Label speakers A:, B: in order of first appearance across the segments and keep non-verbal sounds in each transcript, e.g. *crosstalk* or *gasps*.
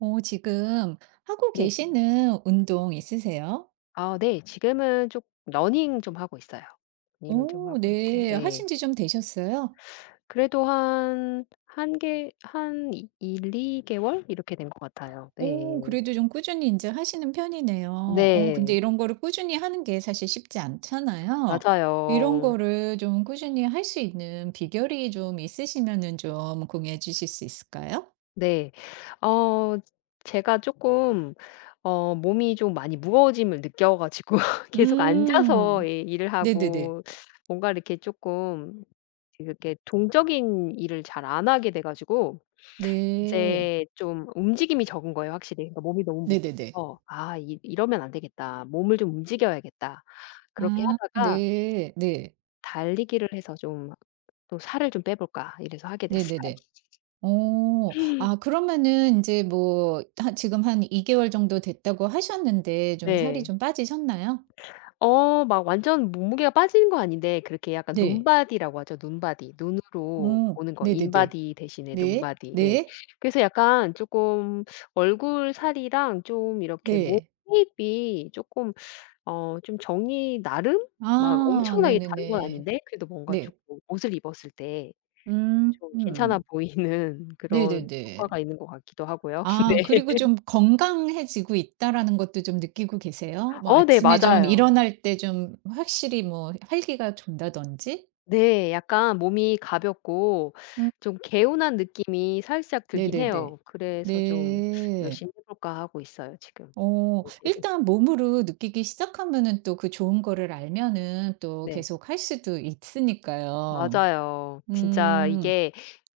A: 지금 하고
B: 네.
A: 계시는 운동 있으세요?
B: 아 네. 지금은 좀 러닝 좀 하고 있어요. 러닝을 좀
A: 오,
B: 하고 있고
A: 네.
B: 예.
A: 하신 지 좀 되셨어요?
B: 그래도 한 1 개한일2 개월 이렇게 된 것 같아요.
A: 오,
B: 네.
A: 그래도 좀 꾸준히 이제 하시는 편이네요. 근데
B: 네.
A: 이런 거를 꾸준히 하는 게 사실 쉽지 않잖아요. 이런
B: 맞아요.
A: 거를 좀 꾸준히 할 수 있는 비결이 좀 있으시면은 좀 공유해 주실 수 있을까요?
B: 네. 어 제가 쪼끔 몸이 좀 많이 무거워짐을 느껴 가지고 *laughs* 계속 앉아서
A: 음.
B: 예 일을
A: 네네네.
B: 하고 뭔가 이렇게 쪼끔 이렇게 동적인 일을 잘 안 하게 돼 가지고
A: 네.
B: 이제 좀 움직임이 적은 거예요 확실히. 그러니까 몸이 너무
A: 네네네.
B: 무거워서 '아 이 이러면 안 되겠다. 몸을 좀 움직여야겠다.' 그렇게
A: 아
B: 하다가
A: 네. 네.
B: '달리기를 해서 좀 또 살을 좀 빼볼까.' 이래서 하게 됐어요.
A: 네네네.
B: *laughs*
A: 어. 아 그러면은 이제 뭐 지금 한 2개월 개월 정도 됐다고 하셨는데 좀 살이
B: 네.
A: 좀 빠지셨나요?
B: 막 완전 몸무게가 빠지는 건 아닌데 그렇게 약간
A: 네.
B: 눈바디라고 하죠. 눈바디. 눈으로
A: 어.
B: 보는 거.
A: 네네네.
B: 인바디 대신에
A: 네.
B: 눈바디. 예.
A: 네.
B: 그래서 약간 쪼끔 얼굴 살이랑 좀 이렇게 몸
A: 네.
B: 쉐입이 쪼끔 좀 정이 나름 막
A: 아
B: 엄청나게 다른 건
A: 네네네.
B: 아닌데 그래도 뭔가
A: 네.
B: 쪼끔 옷을 입었을 때
A: 음.
B: 좀 괜찮아
A: 음.
B: 보이는 *laughs* 그런
A: 네네네.
B: 효과가 있는 것 같기도 하고요. *laughs*
A: 아
B: 네.
A: 그리고 좀 '건강해지고 있다.'라는 것도 좀 느끼고 계세요? 뭐
B: 네
A: 아침에 좀
B: 맞아요.
A: 일어날 때 좀 확실히 뭐 활기가 돈다든지?
B: 네. 약간 몸이 가볍고
A: 음.
B: 좀 개운한 느낌이 살짝 들긴
A: 네네네.
B: 해요. 그래서 좀
A: 네.
B: '열심히 해 볼까.' 하고 있어요 지금.
A: 일단 몸으로 느끼기 시작하면은 또 그 좋은 거를 알면은 또
B: 네.
A: 계속 할 수도 있으니까요.
B: 맞아요. 진짜
A: 음.
B: 이게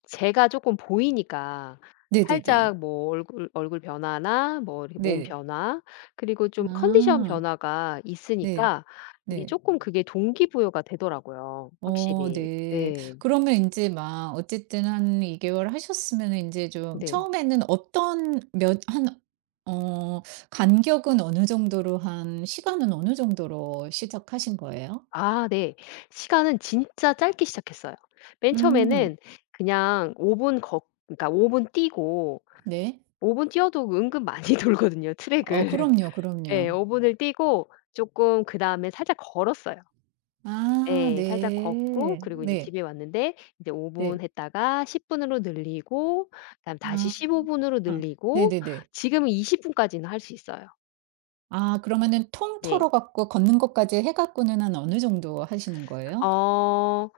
B: 제가 조금 보이니까
A: 네네네.
B: 살짝 뭐 얼굴 변화나 뭐 이렇게 몸
A: 네.
B: 변화 그리고 좀 컨디션
A: 아.
B: 변화가
A: 네.
B: 있으니까 이게
A: 네.
B: 조금 그게 동기부여가 되더라고요
A: 어,
B: 확실히.
A: 네.
B: 네.
A: 그러면 인제 막 어쨌든 한 2개월 개월 하셨으면은 인제 좀
B: 네.
A: 처음에는 어떤 몇 한 어 간격은 어느 정도로, 한 시간은 어느 정도로 시작하신 거예요?
B: 아 네. 시간은 진짜 짧게 시작했어요. 맨
A: 음.
B: 처음에는 그냥 5분 걷 그러니까 5분 뛰고
A: 네.
B: 5분 뛰어도 은근 많이 *laughs* 돌거든요
A: 어
B: 트랙을.
A: 그럼요,
B: 네,
A: 그럼요.
B: 오븐을 뛰고 조금 그다음에 살짝 걸었어요.
A: 아
B: 예. 살짝 걷고
A: 네.
B: 그리고 인제
A: 네.
B: 집에 왔는데 이제5분
A: 네.
B: 했다가 10 분으로 늘리고 그다음 다시
A: 아.
B: 15 분으로
A: 아.
B: 늘리고
A: 네네네.
B: 지금은 20 분까지는 할 수 있어요.
A: 아 그러면은 통 털어
B: 네.
A: 갖고 걷는 것까지 해 갖고는 한 어느 정도 하시는 거예요?
B: 어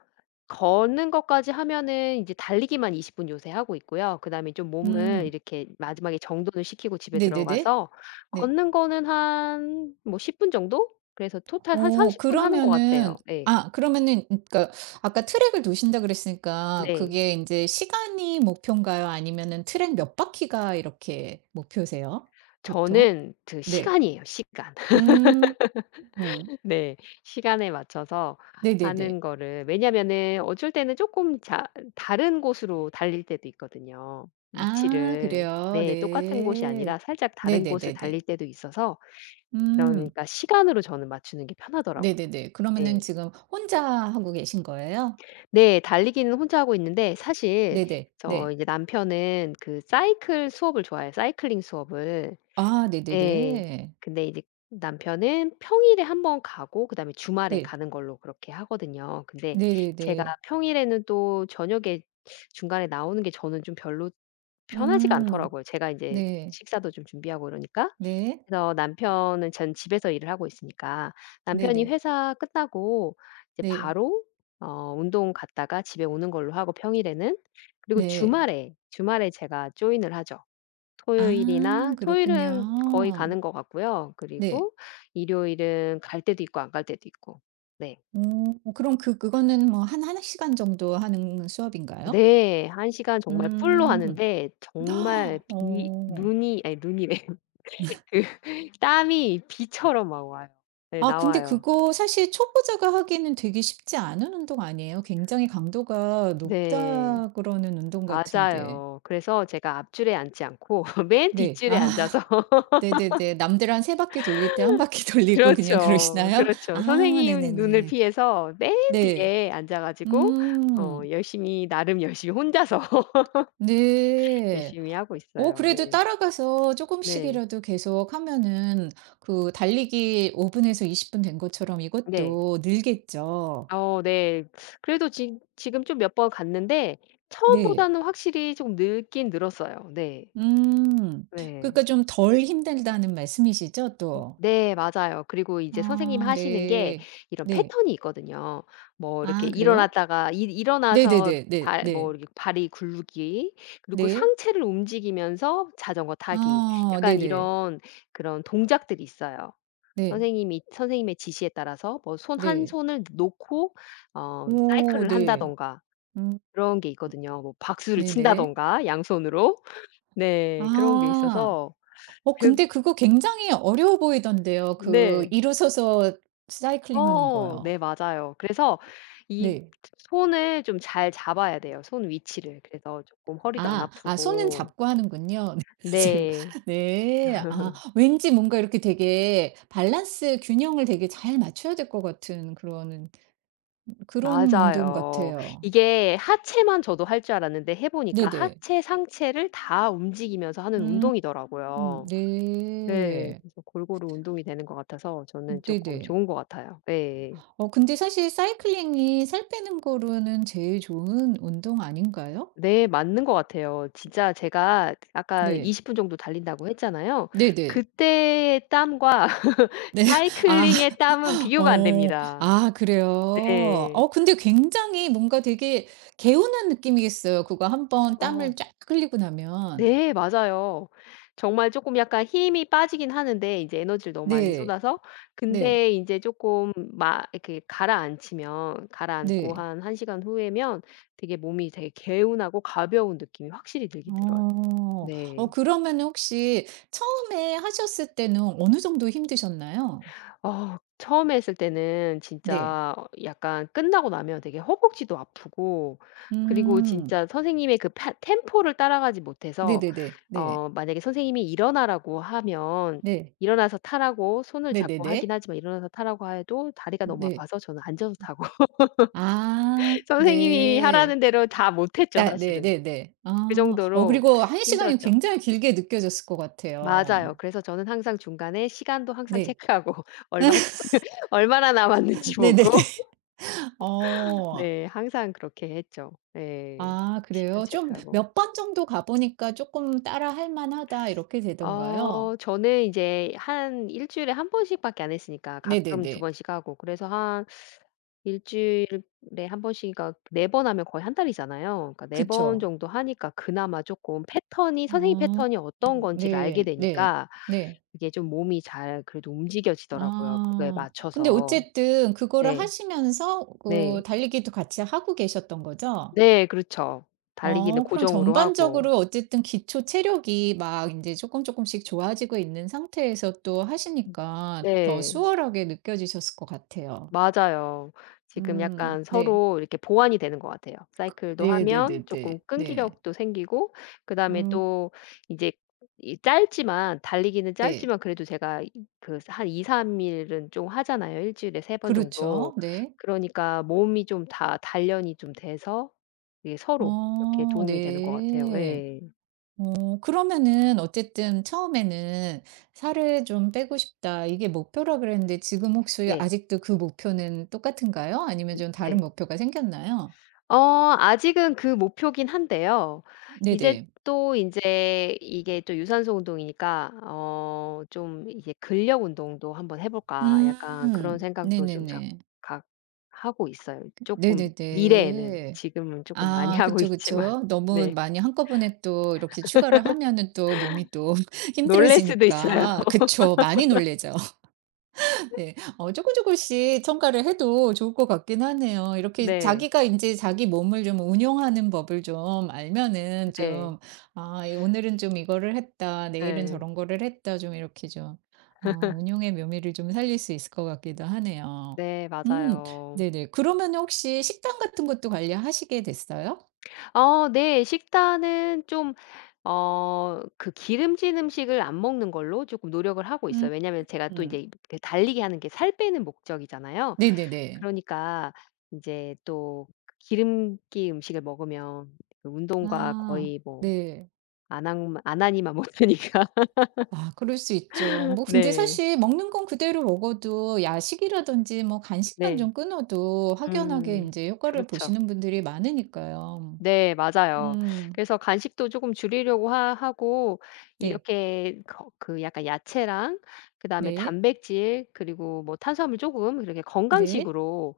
B: 걷는 것까지 하면은 이제 달리기만 20분 요새 하고 있고요. 그다음에 좀 몸을
A: 음.
B: 이렇게 마지막에 정돈을 시키고 집에
A: 네네네.
B: 들어가서
A: 네.
B: 걷는 거는 한 뭐 10분 정도? 그래서 토탈 한
A: 어
B: 30분 하는 것 같아요.
A: 그러면은
B: 예.
A: 아 그러면은 그러니까 아까 트랙을 도신다 그랬으니까
B: 네.
A: 그게 인제 시간이 목표인가요? 아니면은 트랙 몇 바퀴가 이렇게 목표세요? 보통?
B: 저는 그
A: 네.
B: 시간이에요, 시간. *laughs*
A: 음. 음.
B: 네. 시간에 맞춰서 하는
A: 네네네.
B: 거를 왜냐면은 어쩔 때는 조금 자 다른 곳으로 달릴 때도 있거든요.
A: 아
B: 위치를
A: 그래요?
B: 네. 똑같은 곳이 아니라
A: 네.
B: 살짝 다른 곳을
A: 네네네네.
B: 달릴 때도 있어서
A: 음.
B: 그러니까 시간으로 저는 맞추는 게 편하더라고요.
A: 네네네. 그러면은
B: 네,
A: 지금 혼자 하고 계신 거예요?
B: 네. 달리기는 혼자 하고 있는데 사실
A: 네네.
B: 저
A: 네.
B: 이제 남편은 그 사이클 수업을 좋아해요, 사이클링 수업을.
A: 아
B: 예.
A: 네네네.
B: 근데 이제 남편은 평일에 한번 가고 그다음에 주말에
A: 네.
B: 가는 걸로 그렇게 하거든요. 근데
A: 네네네.
B: 제가 평일에는 또 저녁에 중간에 나오는 게 저는 좀 별로 편하지가
A: 음.
B: 않더라고요. 제가 인제
A: 네.
B: 식사도 좀 준비하고 이러니까.
A: 네.
B: 그래서 남편은 전 집에서 일을 하고 있으니까 남편이
A: 네네.
B: 회사 끝나고 이제
A: 네.
B: 바로 운동 갔다가 집에 오는 걸로 하고 평일에는. 그리고
A: 네.
B: 주말에 제가 조인을 하죠.
A: 아
B: 토요일이나 토요일은 거의
A: 그렇군요.
B: 가는 것 같고요.
A: 네.
B: 그리고 일요일은 갈 때도 있고 안 갈 때도 있고. 네.
A: 오, 그럼 그 그거는 뭐 한 한 시간 정도 하는 수업인가요?
B: 네. 한 시간 정말 풀로
A: 음.
B: 하는데
A: *gasps*
B: 정말 비
A: 어.
B: 눈이 아니 눈이래요. *laughs* 그 땀이 비처럼 막 와요. 네
A: 아 근데
B: 나와요.
A: 그거 사실 초보자가 하기에는 되게 쉽지 않은 운동 아니에요? 굉장히 강도가
B: 네.
A: 높다 그러는 운동 같은데.
B: 맞아요. 그래서 제가 앞줄에 앉지 않고 *laughs* 맨
A: 네.
B: 뒷줄에
A: 아
B: 앉아서
A: *laughs* 네네네. 남들 한 세 바퀴 돌릴 때 한 바퀴 *laughs*
B: *laughs*
A: 돌리고 그냥
B: 그렇죠.
A: 그러시나요?
B: 그렇죠.
A: 아
B: 선생님 눈을
A: 네네네.
B: 피해서 맨
A: 네.
B: 뒤에 앉아 가지고
A: 음.
B: 열심히 나름 열심히 혼자서
A: 네.
B: 열심히 하고 있어요.
A: 그래도
B: 네.
A: 따라가서 조금씩이
B: 네.
A: 라도 계속 하면은 그 달리기 5분 분에서 20분 된 것처럼
B: 네.
A: 이것도 늘겠죠.
B: 네. 그래도 지 지금 좀 몇 번 갔는데
A: 네.
B: 처음보다는 확실히 좀 늘긴 늘었어요. 네.
A: 음.
B: 네.
A: 그러니까 좀 덜 힘들다는 말씀이시죠 또?
B: 네 맞아요. 그리고 이제 선생님
A: 어
B: 하시는 게
A: 네.
B: 이런
A: 네.
B: 패턴이 있거든요. 뭐 이렇게
A: 아 그래요?
B: 일어났다가 일 일어나서
A: 네네네. 네.
B: 발 뭐
A: 네.
B: 이렇게 발이 굴르기 그리고
A: 네.
B: 상체를 움직이면서 자전거 타기
A: 아
B: 약간
A: 네네.
B: 이런 그런 동작들이 있어요.
A: 네.
B: 선생님이 선생님의 지시에 따라서 뭐 손 한
A: 네.
B: 손을 놓고
A: 오
B: 사이클을
A: 네.
B: 한다든가
A: 음
B: 그런 게 있거든요. 뭐 박수를
A: 네네.
B: 친다든가 양손으로. 네. 그런 게
A: 아.
B: 있어서 그
A: 근데 그거 굉장히 어려워 보이던데요. 그
B: 네.
A: 일어서서 사이클링 하는 거요.
B: 네 맞아요. 그래서 이
A: 네.
B: 손을 좀 잘 잡아야 돼요, 손 위치를. 그래서 쪼끔 허리도 안
A: 아. 아 손은
B: 아프고
A: 잡고 하는군요. *laughs* 지금
B: 네.
A: 네. 아 왠지 뭔가 이렇게 되게 밸런스 균형을 되게 잘 맞춰야 될 것 같은 그런 그런 운동
B: 맞아요.
A: 같아요.
B: 이게 하체만 저도 할 줄 알았는데 해 보니까
A: 네네.
B: 하체, 상체를 다 움직이면서 하는
A: 음.
B: 운동이더라고요. 네.
A: 네.
B: 그래서 골고루 운동이 되는 것 같아서 저는 쪼끔
A: 네네.
B: 좋은 것 같아요. 예.
A: 근데 사실 사이클링이 살 빼는 거로는 제일 좋은 운동 아닌가요?
B: 네 맞는 것 같아요. 진짜 제가 아까
A: 네.
B: 20분 정도 달린다고 했잖아요.
A: 네네.
B: 그때의 땀과 *laughs*
A: 아.
B: 사이클링의 땀은
A: *laughs*
B: 비교가 안
A: 어.
B: 됩니다.
A: 아 그래요?
B: 네.
A: 근데 굉장히 뭔가 되게 개운한 느낌이겠어요. 그거 한번 땀을
B: 어.
A: 쫙 흘리고 나면.
B: 네 맞아요. 정말 조금 약간 힘이 빠지긴 하는데 이제 에너지를 너무 많이
A: 네.
B: 쏟아서
A: 네.
B: 근데 인제 쪼끔 막 이렇게 가라앉히면 가라앉고
A: 네.
B: 한 1 시간 후에면 되게 몸이 되게 개운하고 가벼운 느낌이 확실히 들긴 들어요.
A: 어.
B: 네.
A: 그러면 혹시 처음에 하셨을 때는 어느 정도 힘드셨나요?
B: 처음에 했을 때는
A: 네.
B: 진짜 약간 끝나고 나면 되게 허벅지도 아프고 그리고
A: 음.
B: 진짜 선생님의 그 파 템포를 따라가지 못해서
A: 네네네. 네.
B: 만약에 선생님이 일어나라고 하면
A: 네.
B: 일어나서 타라고 손을 잡고 하긴
A: 네네네.
B: 하지만 일어나서 타라고 해도 다리가 너무
A: 네.
B: 아파서 저는 앉아서 타고
A: 아.
B: *laughs* 선생님이
A: 네.
B: 하라는 대로 다 못했죠
A: 나
B: 사실은.
A: 네네네.
B: 그
A: 아. 어
B: 정도로
A: 그리고 1시간 시간이
B: 힘들었죠.
A: 굉장히 길게 느껴졌을 것
B: 맞아요.
A: 같아요.
B: 그래서 저는 항상 중간에 시간도 항상
A: 네.
B: 체크하고 *laughs* 얼마 *laughs* 얼마나 남았는지
A: 네네네.
B: 보고
A: *laughs* 어.
B: 네. 항상 그렇게 했죠. 네,
A: 아
B: 시간
A: 그래요? 좀
B: 체크하고.
A: 몇 번 정도 가 보니까 조금 '따라 할 만하다.' 이렇게 되던가요?
B: 저는 이제 한 일 주일에 한 번씩 밖에 안 했으니까 가끔 두
A: 네네네.
B: 번씩 하고 그래서 한 일 주일에 한 번씩 그러니까 네 번 하면 거의 한 달이잖아요. 그러니까 네 번
A: 그쵸.
B: 정도 하니까 그나마 조금 패턴이 선생님
A: 음.
B: 패턴이 어떤 건지를 알게
A: 네. 네.
B: 되니까
A: 네.
B: 이게 좀 몸이 잘 그래도 움직여지더라고요, 그거에
A: 아. 근데
B: 맞춰서.
A: 어쨌든 그거를
B: 네.
A: 하시면서 그
B: 네.
A: 달리기도 같이 하고 계셨던 거죠?
B: 네. 그렇죠. 달리기는
A: 그럼
B: 고정으로 하고.
A: 전반적으로 어쨌든 기초 체력이 막 이제 조금 조금씩 좋아지고 있는 상태에서 또
B: 음.
A: 하시니까 더
B: 네.
A: 수월하게 느껴지셨을 것 같아요.
B: 맞아요. 지금 약간
A: 네.
B: 서로 이렇게 보완이 되는 것 같아요. 사이클도 하면
A: 네네네네.
B: 조금
A: 네.
B: 끈기력도 생기고 그다음에
A: 음
B: 또 이제 이 짧지만 달리기는
A: 네.
B: 짧지만 그래도 제가 그한 2-3 일은 좀 하잖아요, 일 주일에 3번 정도.
A: 그렇죠. 네.
B: 그러니까 몸이 좀 다 단련이 좀 돼서 이게 서로 이렇게
A: 어
B: 도움이 되는 것 같아요.
A: 네.
B: 예.
A: 그러면은 어쨌든 처음에는 '살을 좀 빼고 싶다.' 이게 목표라 그랬는데 지금 혹시
B: 네.
A: 아직도 그 목표는 똑같은가요? 아니면 좀 다른
B: 네.
A: 목표가 생겼나요?
B: 아직은 그 목표긴 한데요. 이제
A: 네네.
B: 또 이제 이게 또 유산소 운동이니까 좀 이게 '근력 운동도 한번 해 볼까.' 약간 그런
A: 음.
B: 생각도 좀
A: 네네네.
B: 각각 하고 있어요. 조금 미래에는.
A: 네네네.
B: 지금은 조금 많이 *laughs*
A: 아
B: 하고
A: 그쵸,
B: 있지만.
A: 그쵸. 너무
B: 네.
A: 많이 한꺼번에 또 이렇게 추가를 하면은 또 몸이 또 *laughs*
B: 놀랄 수도 있어요.
A: 힘들어지니까.
B: *laughs*
A: 그쵸. 많이 놀라죠. 네. 조금 조금씩 첨가를 해도 좋을 것 같긴 하네요. 이렇게
B: 네.
A: 자기가 이제 자기 몸을 좀 운용하는 법을 좀 알면은
B: 네.
A: 좀 '아 이 오늘은 좀 이거를 했다. 내일은
B: 네
A: 저런 거를 했다.' 좀 이렇게 좀 어 운용의 묘미를 좀 살릴 수 있을 것 같기도 하네요.
B: 네
A: 음
B: 맞아요.
A: 네네. 그러면 혹시 식단 같은 것도 관리하시게 됐어요?
B: 네. 식단은 좀 그 기름진 음식을 안 먹는 걸로 조금 노력을 하고
A: 음.
B: 있어요. 왜냐하면 제가 또
A: 음.
B: 이제 그 달리기 하는 게 살 빼는 목적이잖아요.
A: 네네네.
B: 그러니까 이제 또 기름기 음식을 먹으면 그 운동과
A: 아.
B: 거의 뭐
A: 네.
B: 안함 안 하니만 못하니까.
A: 아 그럴 수 있죠.
B: *laughs*
A: 뭐 근데
B: 네.
A: 사실 먹는 건 그대로 먹어도 야식이라든지 뭐 간식만
B: 네.
A: 좀 끊어도 확연하게
B: 음.
A: 이제 효과를
B: 그렇죠.
A: 보시는 분들이 많으니까요.
B: 네 맞아요.
A: 음.
B: 그래서 간식도 조금 줄이려고 하 하고
A: 네.
B: 이렇게 거 그 약간 야채랑 그다음에
A: 네.
B: 단백질 그리고 뭐 탄수화물 조금 이렇게
A: 네.
B: 건강식으로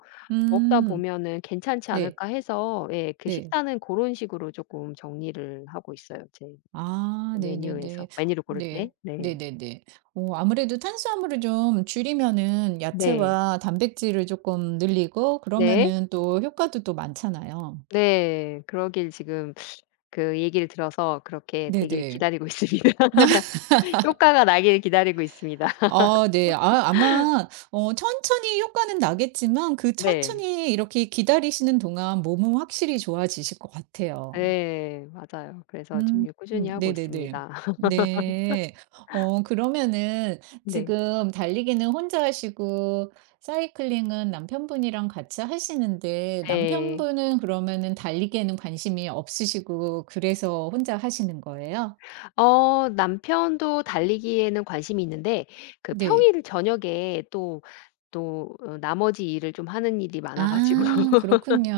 B: 먹다
A: 음.
B: 보면은 '괜찮지
A: 네.
B: 않을까.' 해서 예 그
A: 네.
B: 식단은 그런 식으로 조금 정리를 하고 있어요. 제
A: 아 네네네.
B: 메뉴에서 메뉴를 고를 때.
A: 네.
B: 네.
A: 네네네. 어 아무래도 탄수화물을 좀 줄이면은
B: 네.
A: 야채와 단백질을 조금 늘리고
B: 네.
A: 그러면은 또 효과도 또 많잖아요.
B: 네. 그러길 지금 그 얘기를 들어서 그렇게 되길
A: 네네.
B: 기다리고 있습니다. *laughs* 효과가 나길 기다리고 있습니다. *laughs*
A: 아 네. 아 아마 천천히 효과는 나겠지만 그
B: 네.
A: 천천히 이렇게 기다리시는 동안 몸은 확실히 좋아지실 것 같아요.
B: 네, 맞아요. 그래서
A: 음.
B: 지금 꾸준히 하고
A: 네네네.
B: 있습니다. *laughs*
A: 네. 그러면은
B: 네.
A: 지금 달리기는 혼자 하시고 사이클링은 남편분이랑 같이 하시는데
B: 네.
A: 남편분은 그러면은 달리기에는 관심이 없으시고 그래서 혼자 하시는 거예요?
B: 남편도 달리기에는 관심이 있는데 그
A: 네.
B: 평일 저녁에 또 나머지 일을 좀 하는 일이 많아 가지고
A: 아
B: *laughs*
A: 그렇군요.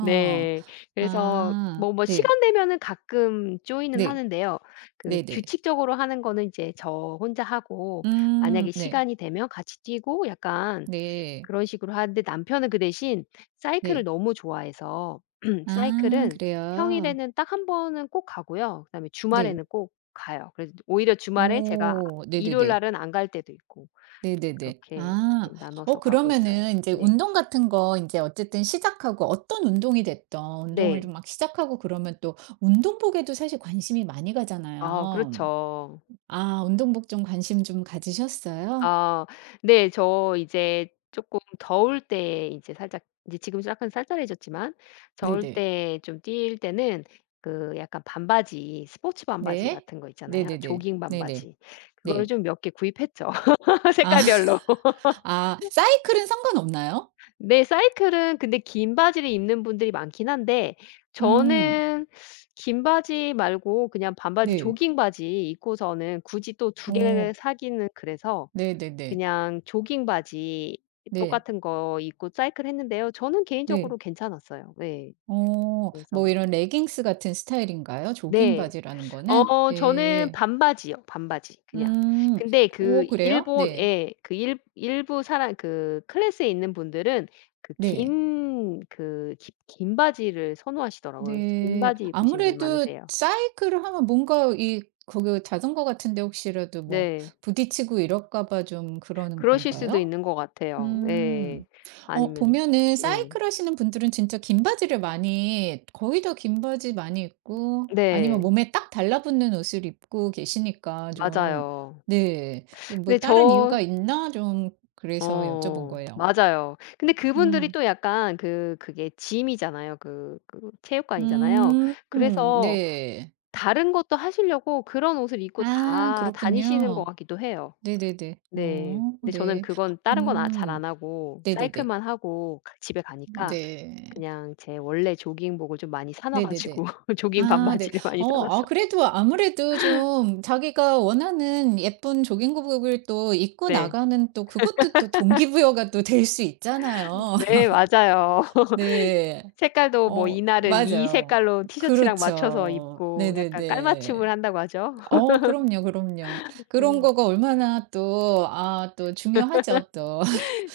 B: 네. 그래서
A: 아
B: 뭐
A: 네.
B: 시간 되면은 가끔 조인은
A: 네.
B: 하는데요. 그
A: 네네.
B: 규칙적으로 하는 거는 이제 저 혼자 하고 만약에
A: 네.
B: 시간이 되면 같이 뛰고 약간
A: 네.
B: 그런 식으로 하는데 남편은 그 대신 사이클을
A: 네.
B: 너무 좋아해서 *clears throat*
A: 아
B: 사이클은
A: 그래요?
B: 평일에는 딱 한 번은 꼭 가고요. 그다음에
A: 네.
B: 주말에는 꼭 가요. 그래서 오히려 주말에 제가
A: 오
B: 일요일
A: 네네네.
B: 날은 안 갈 때도 있고
A: 네네네.
B: 그렇게
A: 아
B: 좀 나눠서 가고 있어요.
A: 그러면은 이제
B: 네.
A: 운동 같은 거 이제 어쨌든 시작하고 어떤 운동이 됐던 운동을
B: 네.
A: 좀 막 시작하고 그러면 또 운동복에도 사실 관심이 많이
B: 아
A: 가잖아요.
B: 그렇죠.
A: 아 운동복 좀 관심 좀 가지셨어요?
B: 아 네. 저 이제 쪼끔 더울 때 이제 살짝 이제 지금 약간 쌀쌀해졌지만 더울
A: 네네.
B: 때 좀 뛸 때는 그 약간 반바지 스포츠 반바지
A: 네.
B: 같은 거 있잖아요.
A: 네네네.
B: 조깅
A: 네네.
B: 반바지. 그거를
A: 네.
B: 좀 몇 개 구입했죠 *laughs*
A: 아
B: 색깔별로.
A: *laughs* 아 사이클은 상관없나요?
B: 네. 사이클은 근데 긴 바지를 입는 분들이 많긴 한데
A: 음.
B: 저는 긴 바지 말고 그냥 반바지
A: 네.
B: 조깅 바지 입고서는 굳이 또 두 개
A: 오
B: 사기는 그래서
A: 네네네.
B: 그냥 조깅 바지
A: 네.
B: 똑같은 거 입고 사이클 했는데요. 저는 개인적으로
A: 네.
B: 괜찮았어요. 네.
A: 어.
B: 그래서
A: 뭐 이런 레깅스 같은 스타일인가요? 조깅
B: 네.
A: 바지라는 거는?
B: 저는
A: 네.
B: 반바지요. 반바지 그냥.
A: 음.
B: 근데 그
A: 오 그래요?
B: 일본
A: 네.
B: 예 그 일 일부 사람 그 클래스에 있는 분들은 그
A: 네.
B: 긴 그 기 긴 바지를 선호하시더라고요. 그래서 긴
A: 네.
B: 바지 입으신 분
A: 아무래도
B: 많으세요.
A: 사이클을 하면 뭔가 이 거기 자전거 같은 데 혹시라도 뭐
B: 네.
A: 부딪히고 이럴까 봐 좀 그러는
B: 그러실 수도
A: 건가요?
B: 있는 것 같아요. 예.
A: 음.
B: 아니면
A: 보면은
B: 네.
A: 사이클 하시는 분들은 진짜 긴 바지를 많이, 거의 다 긴 바지 많이 입고, 아니면
B: 네.
A: 몸에 딱 달라붙는 옷을 입고 계시니까 좀
B: 맞아요.
A: 네. 뭐
B: 근데
A: 다른 이유가 있나 좀 그래서 여쭤본 거예요.
B: 맞아요. 근데 그분들이
A: 음.
B: 또 약간 그게 짐이잖아요. 그 체육관이잖아요.
A: 음.
B: 그래서
A: 네.
B: 다른 것도 하시려고 그런 옷을 입고
A: 아
B: 다 다니시는 것
A: 그렇군요.
B: 같기도 해요.
A: 네네네.
B: 네.
A: 어
B: 근데 저는
A: 네.
B: 그건 다른 건 아 잘
A: 음.
B: 안 하고
A: 네네네.
B: 사이클만 하고 가 집에 가니까
A: 네.
B: 그냥 제 원래 조깅복을 좀 많이 사놔 가지고
A: 네네네.
B: *laughs* 조깅
A: 아 네.
B: 반바지를 많이 사
A: 아
B: 놨어요.
A: 그래도 아무래도 좀 자기가 원하는 예쁜 조깅복을 또 입고
B: 네.
A: 나가는, 또 그것도 또 동기부여가 또 될 수 있잖아요.
B: 네
A: *laughs*
B: 맞아요. *laughs*
A: 네.
B: 색깔도 뭐
A: 어
B: 이날은 이
A: 맞아요.
B: 색깔로 티셔츠랑 맞춰서
A: 그렇죠.
B: 입고 약간 깔맞춤을
A: 네네네.
B: 한다고 하죠.
A: 어 그럼요, 그럼요. 그런
B: 네.
A: 거가 얼마나 또 아 또 중요하죠 또.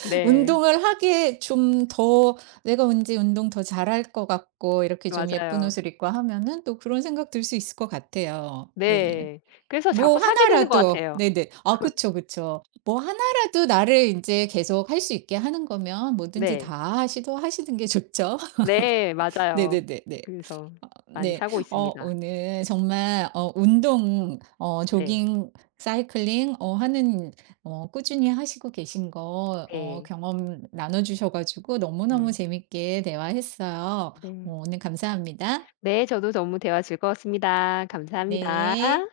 B: 네.
A: 운동을 하기 좀 더 내가 언제 운동 더 잘할 것 같고, 이렇게 좀 예쁜
B: 맞아요.
A: 옷을 입고 하면은 또 그런 생각 들 수 있을 것 같아요. 네.
B: 네. 그래서
A: 뭐
B: 자꾸 사게 되는 것
A: 하나라도
B: 같아요.
A: 네네. 아 그쵸, 그쵸. 뭐 하나라도 나를 인제 계속 할 수 있게 하는 거면 뭐든지
B: 네.
A: 다 시도하시는 게 좋죠.
B: 네.
A: *laughs*
B: 맞아요.
A: 네네네네.
B: 그래서
A: 아
B: 많이
A: 네.
B: 사고
A: 어
B: 있습니다.
A: 오늘 정말 운동,
B: 네.
A: 조깅, 사이클링 하는 꾸준히 하시고 계신 거,
B: 네.
A: 경험 나눠 주셔 가지고 너무너무
B: 음.
A: 재밌게 대화했어요.
B: 네.
A: 어 오늘 감사합니다.
B: 네. 저도 너무 대화 즐거웠습니다. 감사합니다.
A: 네.